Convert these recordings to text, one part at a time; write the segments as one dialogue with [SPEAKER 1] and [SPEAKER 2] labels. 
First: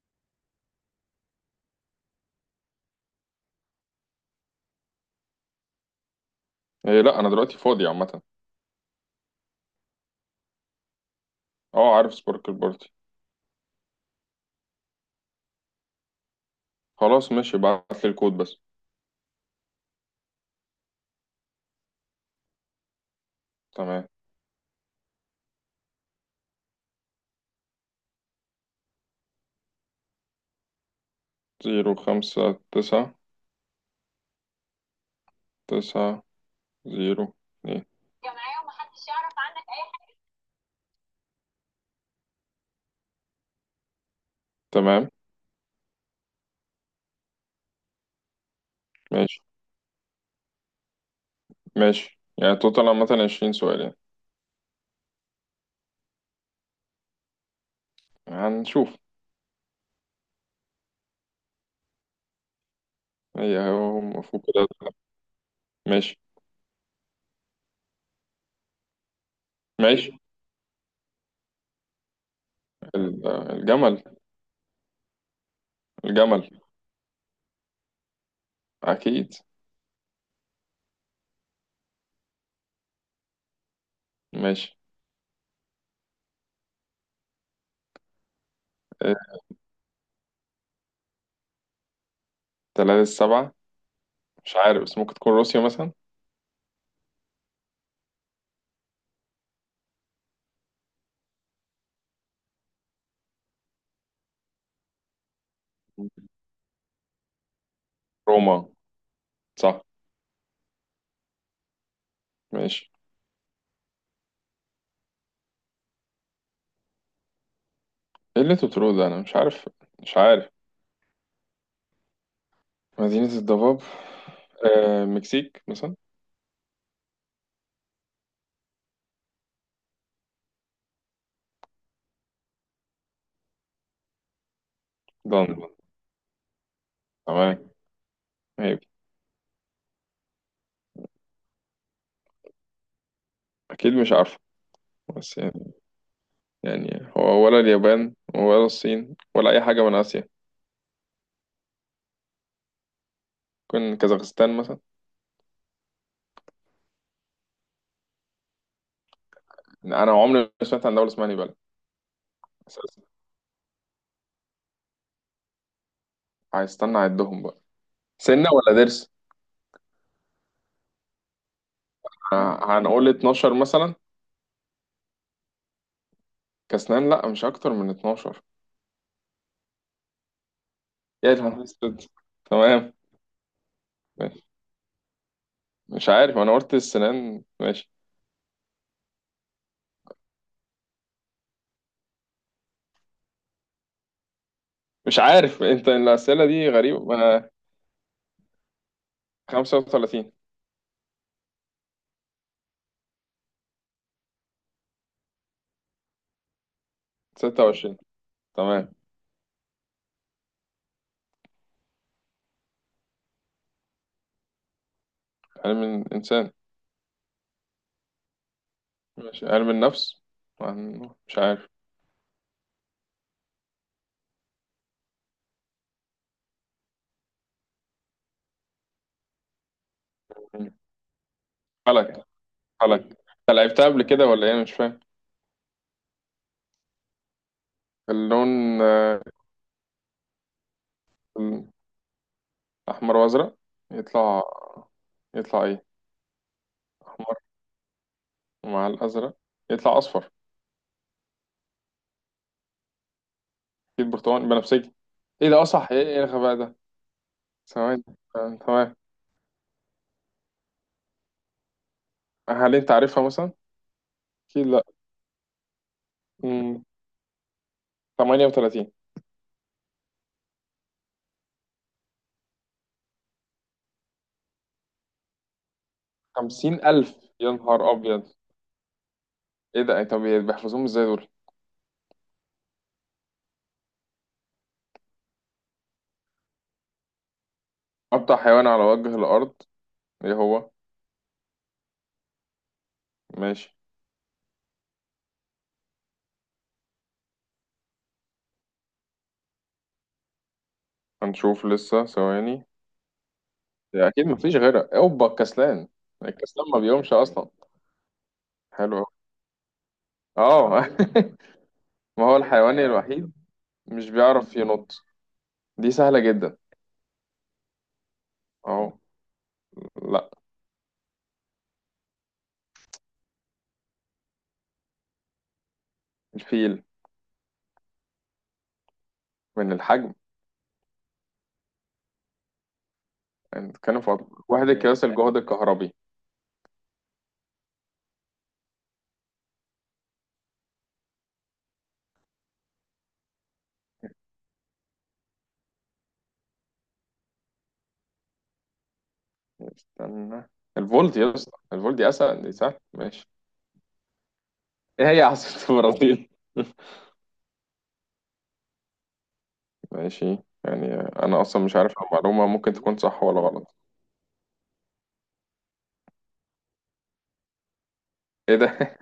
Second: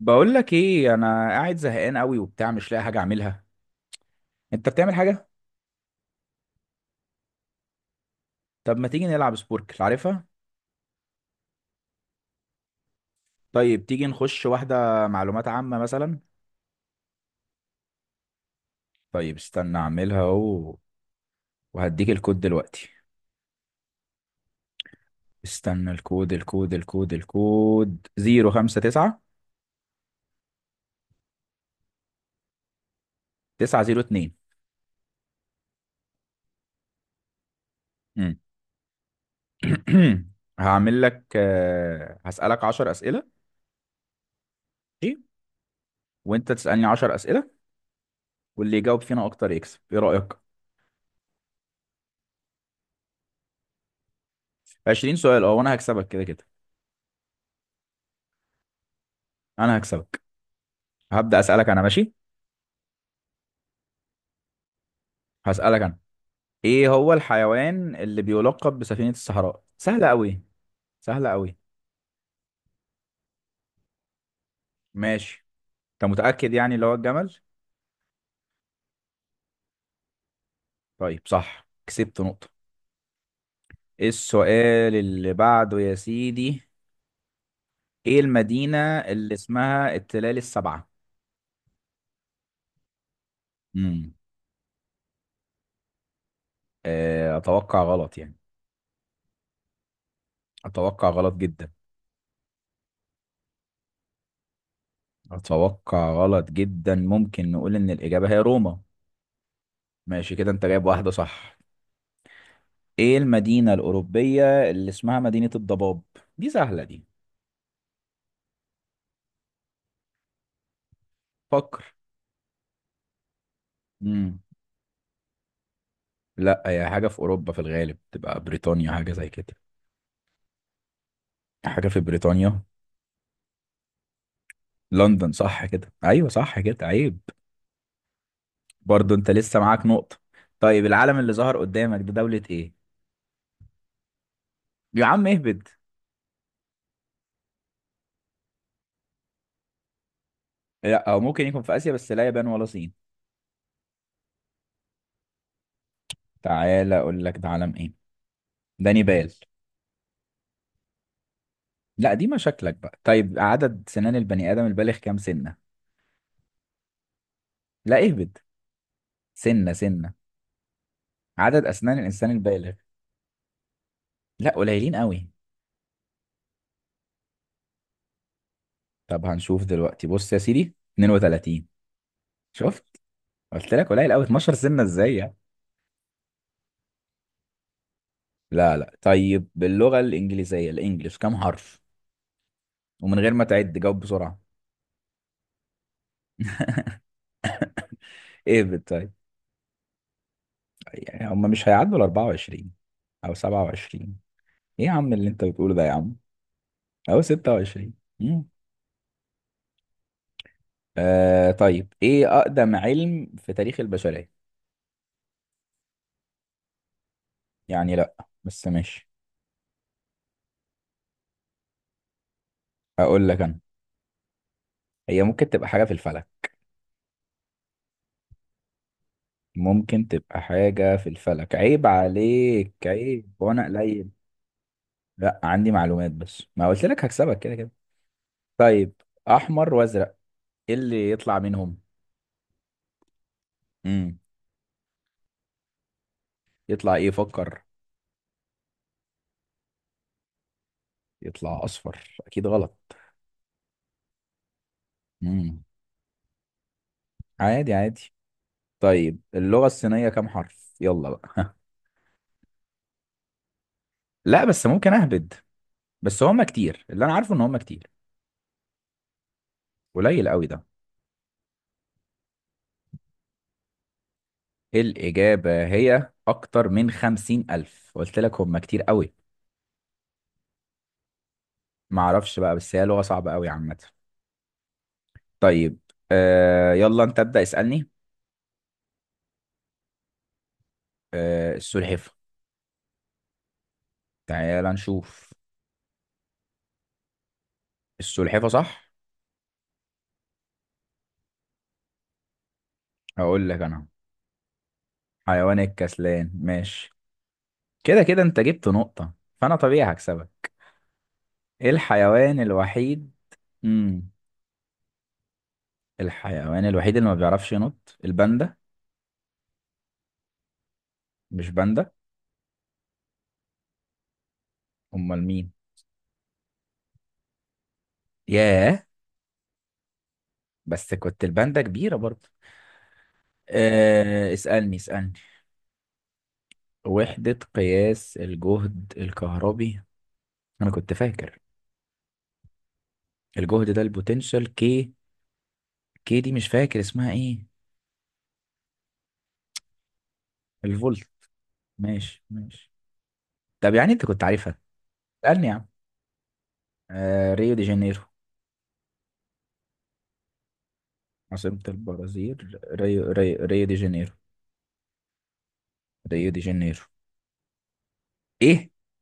[SPEAKER 1] بقول لك ايه، انا قاعد زهقان قوي وبتاع مش لاقي حاجه اعملها. انت بتعمل حاجه؟
[SPEAKER 2] إيه، لا. انا دلوقتي فاضي عامه.
[SPEAKER 1] طب ما تيجي نلعب سبوركل؟ عارفها.
[SPEAKER 2] اه، عارف سباركل بارتي.
[SPEAKER 1] طيب تيجي نخش واحده معلومات عامه مثلا؟
[SPEAKER 2] خلاص ماشي، ابعت لي الكود بس.
[SPEAKER 1] طيب استنى اعملها اهو. وهديك الكود دلوقتي.
[SPEAKER 2] تمام.
[SPEAKER 1] استنى الكود. 059.
[SPEAKER 2] زيرو، خمسة، تسعة.
[SPEAKER 1] 902.
[SPEAKER 2] تسعة. زيرو. اتنين.
[SPEAKER 1] امم هعمل لك هسألك 10 اسئله.
[SPEAKER 2] تمام.
[SPEAKER 1] ماشي. وانت تسألني 10 اسئله. واللي يجاوب فينا
[SPEAKER 2] ماشي،
[SPEAKER 1] اكتر يكسب. ايه رأيك؟
[SPEAKER 2] ماشي. يعني توتال عامة 20 سؤال يعني.
[SPEAKER 1] 20 سؤال، اه وانا هكسبك كده كده.
[SPEAKER 2] هنشوف.
[SPEAKER 1] انا هكسبك. هبدأ أسألك أنا، ماشي.
[SPEAKER 2] هو المفروض كده.
[SPEAKER 1] هسألك أنا.
[SPEAKER 2] ماشي
[SPEAKER 1] إيه هو الحيوان اللي بيلقب بسفينة الصحراء؟ سهلة
[SPEAKER 2] ماشي.
[SPEAKER 1] أوي. سهلة أوي.
[SPEAKER 2] الجمل.
[SPEAKER 1] ماشي. أنت
[SPEAKER 2] الجمل،
[SPEAKER 1] متأكد يعني اللي هو الجمل؟
[SPEAKER 2] أكيد.
[SPEAKER 1] طيب، صح، كسبت نقطة. إيه
[SPEAKER 2] ماشي.
[SPEAKER 1] السؤال اللي بعده يا سيدي؟ إيه المدينة
[SPEAKER 2] إيه،
[SPEAKER 1] اللي اسمها التلال السبعة؟
[SPEAKER 2] تلاتة السبعة.
[SPEAKER 1] امم
[SPEAKER 2] مش عارف، بس ممكن تكون روسيا مثلا.
[SPEAKER 1] أتوقع غلط يعني. أتوقع غلط جدا. أتوقع غلط جدا، ممكن نقول إن الإجابة هي
[SPEAKER 2] روما،
[SPEAKER 1] روما.
[SPEAKER 2] صح.
[SPEAKER 1] ماشي كده، أنت جايب واحدة صح.
[SPEAKER 2] ماشي.
[SPEAKER 1] إيه المدينة الأوروبية اللي اسمها مدينة الضباب؟ دي سهلة دي.
[SPEAKER 2] ايه اللي انتوا بتقولوه ده؟ انا مش عارف. مش عارف.
[SPEAKER 1] فكر.
[SPEAKER 2] مدينة الضباب.
[SPEAKER 1] مم.
[SPEAKER 2] آه، مكسيك مثلا.
[SPEAKER 1] لا، هي حاجة في أوروبا، في الغالب تبقى بريطانيا حاجة زي كده. حاجة في بريطانيا. لندن، صح
[SPEAKER 2] لندن.
[SPEAKER 1] كده، أيوة صح كده عيب.
[SPEAKER 2] تمام. هي دي.
[SPEAKER 1] برضو أنت لسه معاك نقطة. طيب العلم اللي ظهر قدامك ده دولة إيه؟
[SPEAKER 2] أكيد مش عارفة.
[SPEAKER 1] يا عم
[SPEAKER 2] بس
[SPEAKER 1] اهبد.
[SPEAKER 2] يعني، يعني هو ولا اليابان ولا الصين ولا أي حاجة من آسيا.
[SPEAKER 1] لا، أو ممكن يكون في آسيا، بس لا يابان ولا صين.
[SPEAKER 2] ممكن كازاخستان مثلا.
[SPEAKER 1] تعالى أقول لك ده علم إيه؟ ده نيبال.
[SPEAKER 2] يعني أنا عمري ما سمعت عن دولة اسمها نيبال.
[SPEAKER 1] لا دي مشاكلك بقى.
[SPEAKER 2] أساسا.
[SPEAKER 1] طيب، عدد سنان البني آدم البالغ كام سنة؟
[SPEAKER 2] هيستنى أعدهم بقى.
[SPEAKER 1] لا، اهبد.
[SPEAKER 2] سنة ولا ضرس؟
[SPEAKER 1] سنة سنة. عدد أسنان الإنسان البالغ.
[SPEAKER 2] هنقول 12 مثلا.
[SPEAKER 1] لا، قليلين قوي.
[SPEAKER 2] كأسنان، لأ، مش أكتر من 12.
[SPEAKER 1] طب هنشوف دلوقتي، بص يا سيدي،
[SPEAKER 2] يا نهار
[SPEAKER 1] 32.
[SPEAKER 2] أسود.
[SPEAKER 1] شفت؟
[SPEAKER 2] تمام.
[SPEAKER 1] قلت لك قليل قوي،
[SPEAKER 2] ماشي.
[SPEAKER 1] 12 سنة ازاي يعني.
[SPEAKER 2] مش عارف، أنا قلت السنان. ماشي.
[SPEAKER 1] لا لا، طيب باللغة الإنجليزية، الإنجليش كام حرف؟ ومن غير ما تعد جاوب بسرعة.
[SPEAKER 2] مش عارف، أنت الأسئلة دي غريبة.
[SPEAKER 1] ايه طيب.
[SPEAKER 2] 35.
[SPEAKER 1] يعني هم مش هيعدوا ال 24. أو 27. ايه يا عم اللي انت بتقوله ده يا عم؟ أو 26.
[SPEAKER 2] 26.
[SPEAKER 1] مم.
[SPEAKER 2] تمام.
[SPEAKER 1] طيب، ايه أقدم علم في تاريخ البشرية؟
[SPEAKER 2] علم الإنسان.
[SPEAKER 1] يعني لا. بس ماشي.
[SPEAKER 2] ماشي، علم النفس. مش عارف.
[SPEAKER 1] أقول لك أنا. هي ممكن تبقى حاجة في الفلك. ممكن تبقى
[SPEAKER 2] مم.
[SPEAKER 1] حاجة في الفلك، عيب
[SPEAKER 2] فلك،
[SPEAKER 1] عليك
[SPEAKER 2] فلك.
[SPEAKER 1] عيب
[SPEAKER 2] أنت
[SPEAKER 1] وأنا
[SPEAKER 2] لعبتها قبل
[SPEAKER 1] قليل.
[SPEAKER 2] كده ولا إيه؟ أنا مش فاهم.
[SPEAKER 1] لا، عندي معلومات، بس ما قلت لك هكسبك كده كده.
[SPEAKER 2] اللون. آه،
[SPEAKER 1] طيب. احمر وازرق. ايه اللي يطلع منهم؟
[SPEAKER 2] الأحمر وأزرق.
[SPEAKER 1] امم
[SPEAKER 2] يطلع يطلع إيه؟
[SPEAKER 1] يطلع ايه؟
[SPEAKER 2] أحمر
[SPEAKER 1] فكر.
[SPEAKER 2] مع الأزرق يطلع أصفر.
[SPEAKER 1] يطلع اصفر؟ اكيد غلط.
[SPEAKER 2] أكيد برتقاني، بنفسجي. إيه ده؟
[SPEAKER 1] امم
[SPEAKER 2] أصح إيه الغباء ده؟
[SPEAKER 1] عادي
[SPEAKER 2] ثواني.
[SPEAKER 1] عادي.
[SPEAKER 2] آه، تمام.
[SPEAKER 1] طيب، اللغة الصينية كام حرف؟ يلا بقى.
[SPEAKER 2] هل أنت عارفها مثلا؟
[SPEAKER 1] لا بس
[SPEAKER 2] أكيد لأ.
[SPEAKER 1] ممكن اهبد. بس هم
[SPEAKER 2] مم،
[SPEAKER 1] كتير، اللي انا عارفه ان هم كتير.
[SPEAKER 2] 38.
[SPEAKER 1] قليل قوي ده. الاجابة هي اكتر
[SPEAKER 2] خمسين
[SPEAKER 1] من
[SPEAKER 2] ألف
[SPEAKER 1] خمسين
[SPEAKER 2] يا نهار
[SPEAKER 1] الف قلت
[SPEAKER 2] أبيض.
[SPEAKER 1] لك هم كتير قوي.
[SPEAKER 2] إيه ده؟ طب بيحفظوهم إزاي دول؟
[SPEAKER 1] معرفش بقى، بس هي لغة صعبة قوي عامة. طيب. يلا انت ابدأ اسألني.
[SPEAKER 2] أبطأ حيوان على وجه الأرض، إيه هو؟
[SPEAKER 1] السلحفة.
[SPEAKER 2] ماشي.
[SPEAKER 1] تعال نشوف. السلحفة صح.
[SPEAKER 2] هنشوف لسه، ثواني.
[SPEAKER 1] هقول لك انا.
[SPEAKER 2] يا اكيد مفيش غيرها، اوبا،
[SPEAKER 1] حيوان
[SPEAKER 2] الكسلان.
[SPEAKER 1] الكسلان،
[SPEAKER 2] الكسلان ما
[SPEAKER 1] ماشي.
[SPEAKER 2] بيقومش اصلا.
[SPEAKER 1] كده كده انت جبت
[SPEAKER 2] حلو أوي.
[SPEAKER 1] نقطة. فانا طبيعي هكسبك.
[SPEAKER 2] اه.
[SPEAKER 1] ايه
[SPEAKER 2] ما هو
[SPEAKER 1] الحيوان
[SPEAKER 2] الحيوان
[SPEAKER 1] الوحيد؟
[SPEAKER 2] الوحيد؟ مش
[SPEAKER 1] امم
[SPEAKER 2] بيعرف ينط. دي سهلة جدا.
[SPEAKER 1] الحيوان الوحيد اللي ما بيعرفش ينط الباندا؟
[SPEAKER 2] اه. لا.
[SPEAKER 1] مش باندا. امال مين؟
[SPEAKER 2] الفيل.
[SPEAKER 1] ياه.
[SPEAKER 2] من الحجم.
[SPEAKER 1] بس كنت الباندا كبيرة برضه.
[SPEAKER 2] يعني بتتكلم في. واحد،
[SPEAKER 1] اسألني
[SPEAKER 2] قياس
[SPEAKER 1] اسألني.
[SPEAKER 2] الجهد الكهربي.
[SPEAKER 1] وحدة قياس الجهد الكهربي. انا كنت فاكر. الجهد ده البوتنشال، كي. كي دي مش فاكر اسمها ايه.
[SPEAKER 2] استنى.
[SPEAKER 1] الفولت.
[SPEAKER 2] الفولت يا اسطى، الفولت دي
[SPEAKER 1] ماشي
[SPEAKER 2] اسهل، دي
[SPEAKER 1] ماشي.
[SPEAKER 2] سهل. ماشي.
[SPEAKER 1] طب يعني انت كنت عارفها.
[SPEAKER 2] ايه هي
[SPEAKER 1] اسألني يا عم.
[SPEAKER 2] عاصمة البرازيل؟
[SPEAKER 1] ريو دي جانيرو.
[SPEAKER 2] ماشي. يعني انا
[SPEAKER 1] عاصمة
[SPEAKER 2] اصلا مش عارف المعلومة،
[SPEAKER 1] البرازيل
[SPEAKER 2] ممكن تكون
[SPEAKER 1] ريو
[SPEAKER 2] صح ولا
[SPEAKER 1] ريو ريو دي
[SPEAKER 2] غلط.
[SPEAKER 1] جانيرو. ريو دي جانيرو.
[SPEAKER 2] ايه ده؟
[SPEAKER 1] ايه؟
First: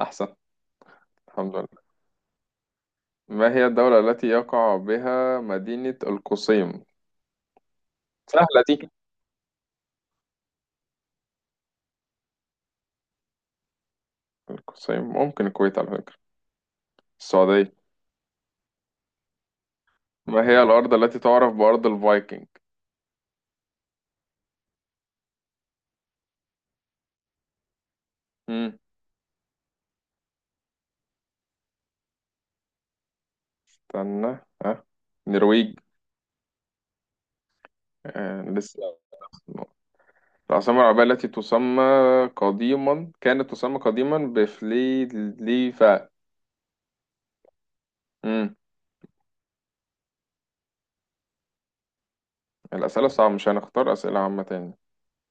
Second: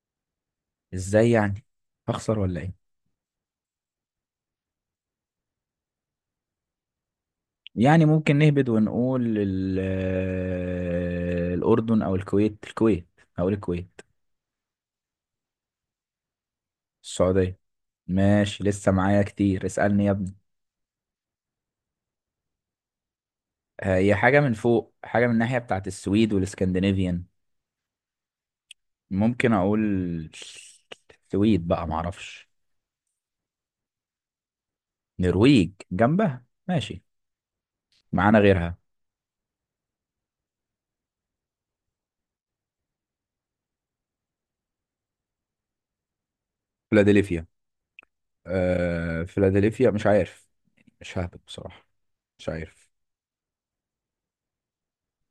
[SPEAKER 2] احسن.
[SPEAKER 1] ازاي
[SPEAKER 2] الحمد
[SPEAKER 1] يعني.
[SPEAKER 2] لله.
[SPEAKER 1] هخسر ولا ايه؟
[SPEAKER 2] ما هي الدولة التي يقع بها مدينة القصيم؟
[SPEAKER 1] يعني ممكن
[SPEAKER 2] سهلة
[SPEAKER 1] نهبد
[SPEAKER 2] دي.
[SPEAKER 1] ونقول الأردن أو الكويت، الكويت. هقول الكويت.
[SPEAKER 2] القصيم، ممكن الكويت على فكرة.
[SPEAKER 1] السعودية.
[SPEAKER 2] السعودية.
[SPEAKER 1] ماشي، لسه معايا كتير، اسألني يا ابني.
[SPEAKER 2] ما هي الأرض التي تعرف بأرض الفايكنج؟
[SPEAKER 1] هي حاجة من فوق، حاجة من الناحية بتاعت السويد والاسكندنافيان.
[SPEAKER 2] مم.
[SPEAKER 1] ممكن أقول. السويد بقى، معرفش.
[SPEAKER 2] استنى، ها.
[SPEAKER 1] نرويج
[SPEAKER 2] نرويج.
[SPEAKER 1] جنبها، ماشي. معانا
[SPEAKER 2] آه.
[SPEAKER 1] غيرها.
[SPEAKER 2] لسه. العاصمة العربية التي تسمى، قديما كانت تسمى قديما بفليفا.
[SPEAKER 1] فيلادلفيا.
[SPEAKER 2] مم.
[SPEAKER 1] فيلادلفيا، مش عارف. مش ههبط بصراحة. مش عارف.
[SPEAKER 2] الأسئلة صعبة، مش هنختار أسئلة عامة تاني؟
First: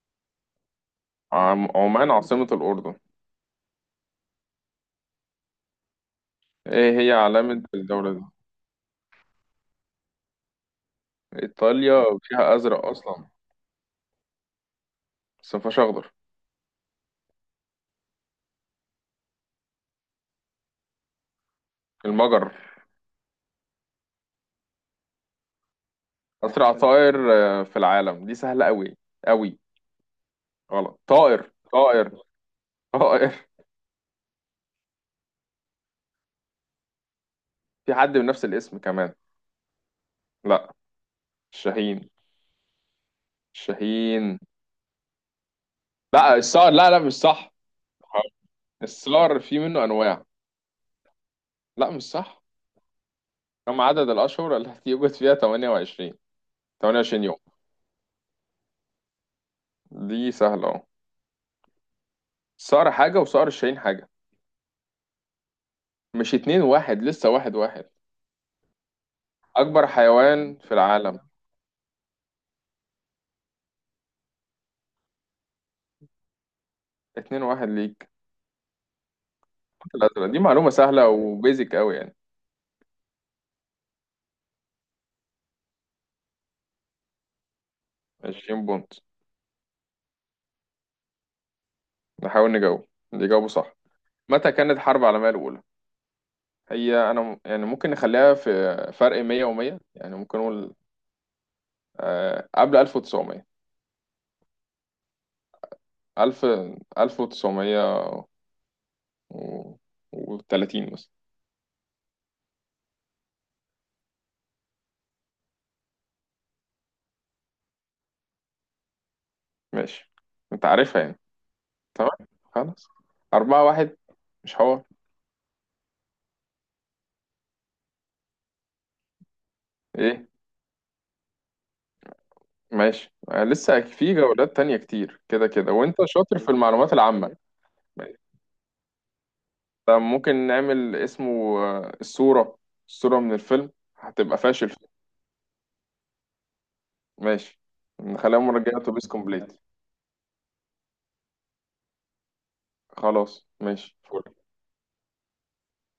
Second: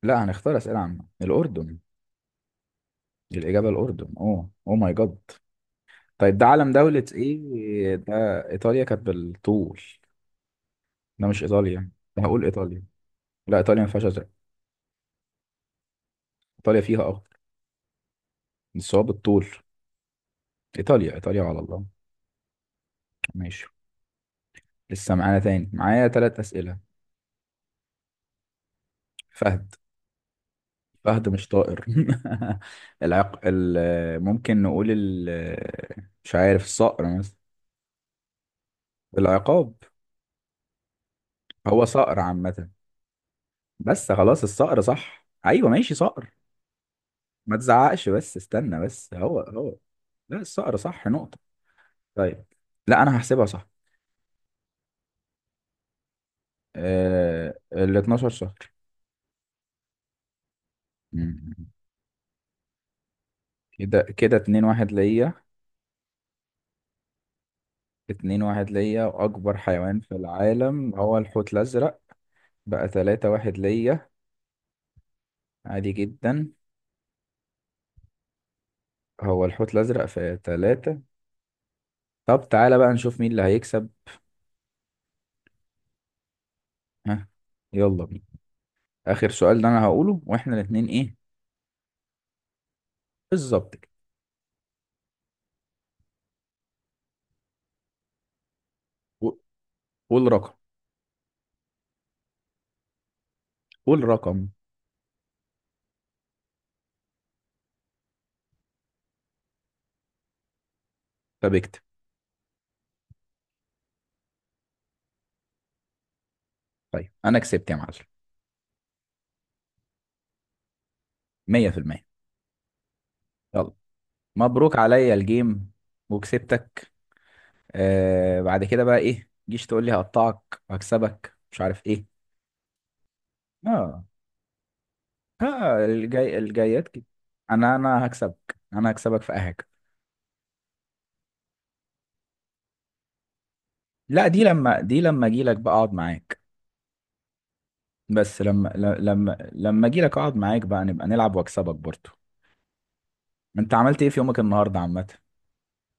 [SPEAKER 1] لا هنختار أسئلة عامة، الأردن.
[SPEAKER 2] عمان عاصمة الأردن.
[SPEAKER 1] الإجابة الأردن، أوه أوه ماي جاد. طيب ده علم
[SPEAKER 2] إيه
[SPEAKER 1] دولة
[SPEAKER 2] هي علامة
[SPEAKER 1] إيه ده؟
[SPEAKER 2] الدولة دي؟
[SPEAKER 1] إيطاليا كانت بالطول. ده مش إيطاليا.
[SPEAKER 2] إيطاليا
[SPEAKER 1] ده هقول
[SPEAKER 2] فيها
[SPEAKER 1] إيطاليا.
[SPEAKER 2] أزرق أصلا.
[SPEAKER 1] لا إيطاليا ما فيهاش أزرق.
[SPEAKER 2] بس مفيهاش أخضر.
[SPEAKER 1] إيطاليا فيها أخضر. بس هو بالطول. إيطاليا إيطاليا على الله.
[SPEAKER 2] المجر.
[SPEAKER 1] ماشي. لسه معانا تاني، معايا تلات
[SPEAKER 2] أسرع
[SPEAKER 1] أسئلة.
[SPEAKER 2] طائر في العالم، دي سهلة أوي. أوي.
[SPEAKER 1] فهد.
[SPEAKER 2] غلط،
[SPEAKER 1] فهد مش
[SPEAKER 2] طائر
[SPEAKER 1] طائر.
[SPEAKER 2] طائر. طائر،
[SPEAKER 1] العق ممكن نقول ال. مش عارف، الصقر مثلا.
[SPEAKER 2] في حد بنفس الاسم كمان.
[SPEAKER 1] العقاب.
[SPEAKER 2] لا.
[SPEAKER 1] هو
[SPEAKER 2] الشاهين.
[SPEAKER 1] صقر عامة. بس
[SPEAKER 2] الشاهين.
[SPEAKER 1] خلاص، الصقر صح، ايوه ماشي صقر.
[SPEAKER 2] لا، الصقر، لا، لا، مش صح.
[SPEAKER 1] ما تزعقش بس، استنى، بس
[SPEAKER 2] الصقر
[SPEAKER 1] هو
[SPEAKER 2] في
[SPEAKER 1] هو.
[SPEAKER 2] منه أنواع.
[SPEAKER 1] لا الصقر صح، نقطة.
[SPEAKER 2] لا، مش صح.
[SPEAKER 1] طيب. لا انا هحسبها صح.
[SPEAKER 2] كم عدد الأشهر التي يوجد فيها 28؟ 28 يوم.
[SPEAKER 1] ال 12 شهر.
[SPEAKER 2] دي سهلة أهو.
[SPEAKER 1] مم.
[SPEAKER 2] الصقر حاجة وصقر الشاهين
[SPEAKER 1] كده
[SPEAKER 2] حاجة.
[SPEAKER 1] كده، 2-1 ليا.
[SPEAKER 2] مش 2-1، لسه 1-1.
[SPEAKER 1] 2-1 ليا، واكبر
[SPEAKER 2] أكبر
[SPEAKER 1] حيوان في
[SPEAKER 2] حيوان في
[SPEAKER 1] العالم هو
[SPEAKER 2] العالم.
[SPEAKER 1] الحوت الازرق. بقى 3-1 ليا. عادي جدا.
[SPEAKER 2] 2-1 ليك.
[SPEAKER 1] هو الحوت الازرق
[SPEAKER 2] الأزرق
[SPEAKER 1] في
[SPEAKER 2] دي معلومة
[SPEAKER 1] 3.
[SPEAKER 2] سهلة وبيزك أوي يعني.
[SPEAKER 1] طب تعالى بقى نشوف مين اللي هيكسب. ها. يلا بينا.
[SPEAKER 2] 20 بونت.
[SPEAKER 1] اخر سؤال ده انا هقوله واحنا الاثنين، ايه.
[SPEAKER 2] نحاول نجاوب، اللي يجاوبه صح.
[SPEAKER 1] بالظبط كده.
[SPEAKER 2] متى كانت الحرب العالمية الأولى؟ هي أنا يعني ممكن نخليها في فرق
[SPEAKER 1] قو-
[SPEAKER 2] 100 و100. يعني
[SPEAKER 1] قول
[SPEAKER 2] ممكن
[SPEAKER 1] رقم.
[SPEAKER 2] نقول قبل 1900.
[SPEAKER 1] قول رقم.
[SPEAKER 2] 1000. 1930 مثلا.
[SPEAKER 1] طب اكتب. طيب انا كسبت يا معلم.
[SPEAKER 2] ماشي، أنت عارفها يعني.
[SPEAKER 1] 100%.
[SPEAKER 2] تمام. خلاص. 4
[SPEAKER 1] يلا.
[SPEAKER 2] 1 مش
[SPEAKER 1] مبروك
[SPEAKER 2] حوار.
[SPEAKER 1] عليا الجيم. وكسبتك. بعد كده بقى ايه، جيش تقول لي
[SPEAKER 2] إيه؟
[SPEAKER 1] هقطعك هكسبك مش عارف ايه.
[SPEAKER 2] ماشي. لسه
[SPEAKER 1] اه.
[SPEAKER 2] في جولات تانية كتير كده كده،
[SPEAKER 1] ها
[SPEAKER 2] وأنت
[SPEAKER 1] الجاي
[SPEAKER 2] شاطر في
[SPEAKER 1] الجايات
[SPEAKER 2] المعلومات
[SPEAKER 1] كده.
[SPEAKER 2] العامة.
[SPEAKER 1] انا
[SPEAKER 2] ماشي.
[SPEAKER 1] هكسبك، انا هكسبك في اي حاجه.
[SPEAKER 2] طب ممكن نعمل اسمه الصورة، الصورة من الفيلم.
[SPEAKER 1] لا
[SPEAKER 2] هتبقى
[SPEAKER 1] دي
[SPEAKER 2] فاشل.
[SPEAKER 1] لما دي لما اجي لك بقى اقعد معاك.
[SPEAKER 2] ماشي. نخليها
[SPEAKER 1] بس لما
[SPEAKER 2] مرجعة
[SPEAKER 1] ل-
[SPEAKER 2] اتوبيس
[SPEAKER 1] لما
[SPEAKER 2] كومبليت.
[SPEAKER 1] لما اجي لك اقعد معاك بقى نبقى نلعب واكسبك برضه.
[SPEAKER 2] خلاص
[SPEAKER 1] انت
[SPEAKER 2] ماشي،
[SPEAKER 1] عملت ايه في
[SPEAKER 2] فل.
[SPEAKER 1] يومك النهارده عامه؟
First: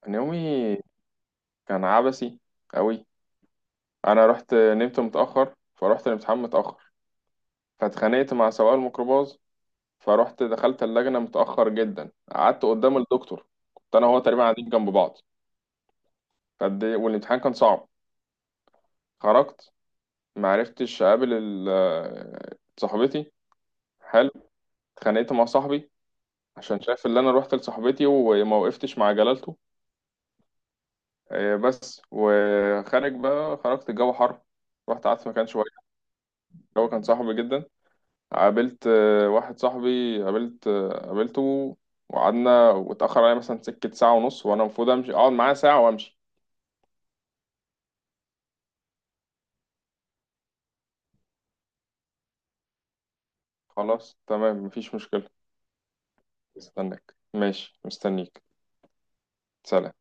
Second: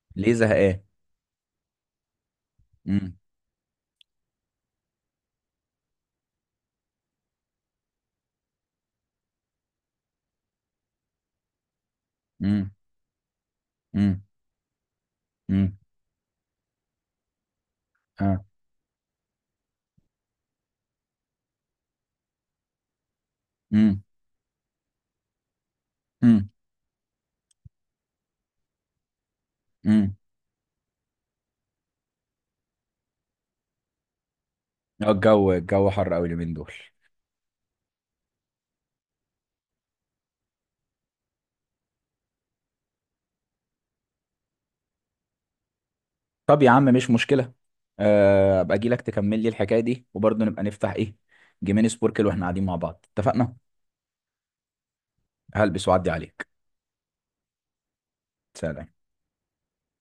[SPEAKER 2] أنا
[SPEAKER 1] ليه
[SPEAKER 2] يومي
[SPEAKER 1] زهقان؟
[SPEAKER 2] كان عبثي قوي.
[SPEAKER 1] امم.
[SPEAKER 2] انا رحت نمت متأخر، فرحت الامتحان متأخر. فاتخانقت مع سواق الميكروباص. فرحت دخلت اللجنة متأخر جدا، قعدت
[SPEAKER 1] امم.
[SPEAKER 2] قدام الدكتور. كنت انا وهو
[SPEAKER 1] امم.
[SPEAKER 2] تقريبا قاعدين جنب بعض.
[SPEAKER 1] امم.
[SPEAKER 2] والامتحان كان صعب.
[SPEAKER 1] اه.
[SPEAKER 2] خرجت. معرفتش اقابل صاحبتي.
[SPEAKER 1] امم.
[SPEAKER 2] حلو. اتخانقت مع صاحبي،
[SPEAKER 1] امم.
[SPEAKER 2] عشان شايف اللي انا رحت لصاحبتي وما وقفتش مع جلالته.
[SPEAKER 1] امم.
[SPEAKER 2] بس، وخارج بقى، خرجت الجو حر. رحت قعدت في مكان
[SPEAKER 1] الجو
[SPEAKER 2] شوية.
[SPEAKER 1] الجو حر قوي اليومين دول.
[SPEAKER 2] الجو كان صاحبي جدا. قابلت واحد صاحبي، قابلته. وقعدنا واتأخر عليا مثلا سكة، ساعة ونص، وأنا المفروض أمشي أقعد معاه ساعة وأمشي.
[SPEAKER 1] طب يا عم مش مشكله. ابقى اجي لك تكمل لي الحكايه دي، وبرضه نبقى نفتح ايه. جيمين سبوركل واحنا قاعدين مع بعض، اتفقنا.
[SPEAKER 2] خلاص تمام، مفيش مشكلة.
[SPEAKER 1] هلبس واعدي عليك.
[SPEAKER 2] مستناك، ماشي مستنيك.
[SPEAKER 1] سلام.
[SPEAKER 2] سلام.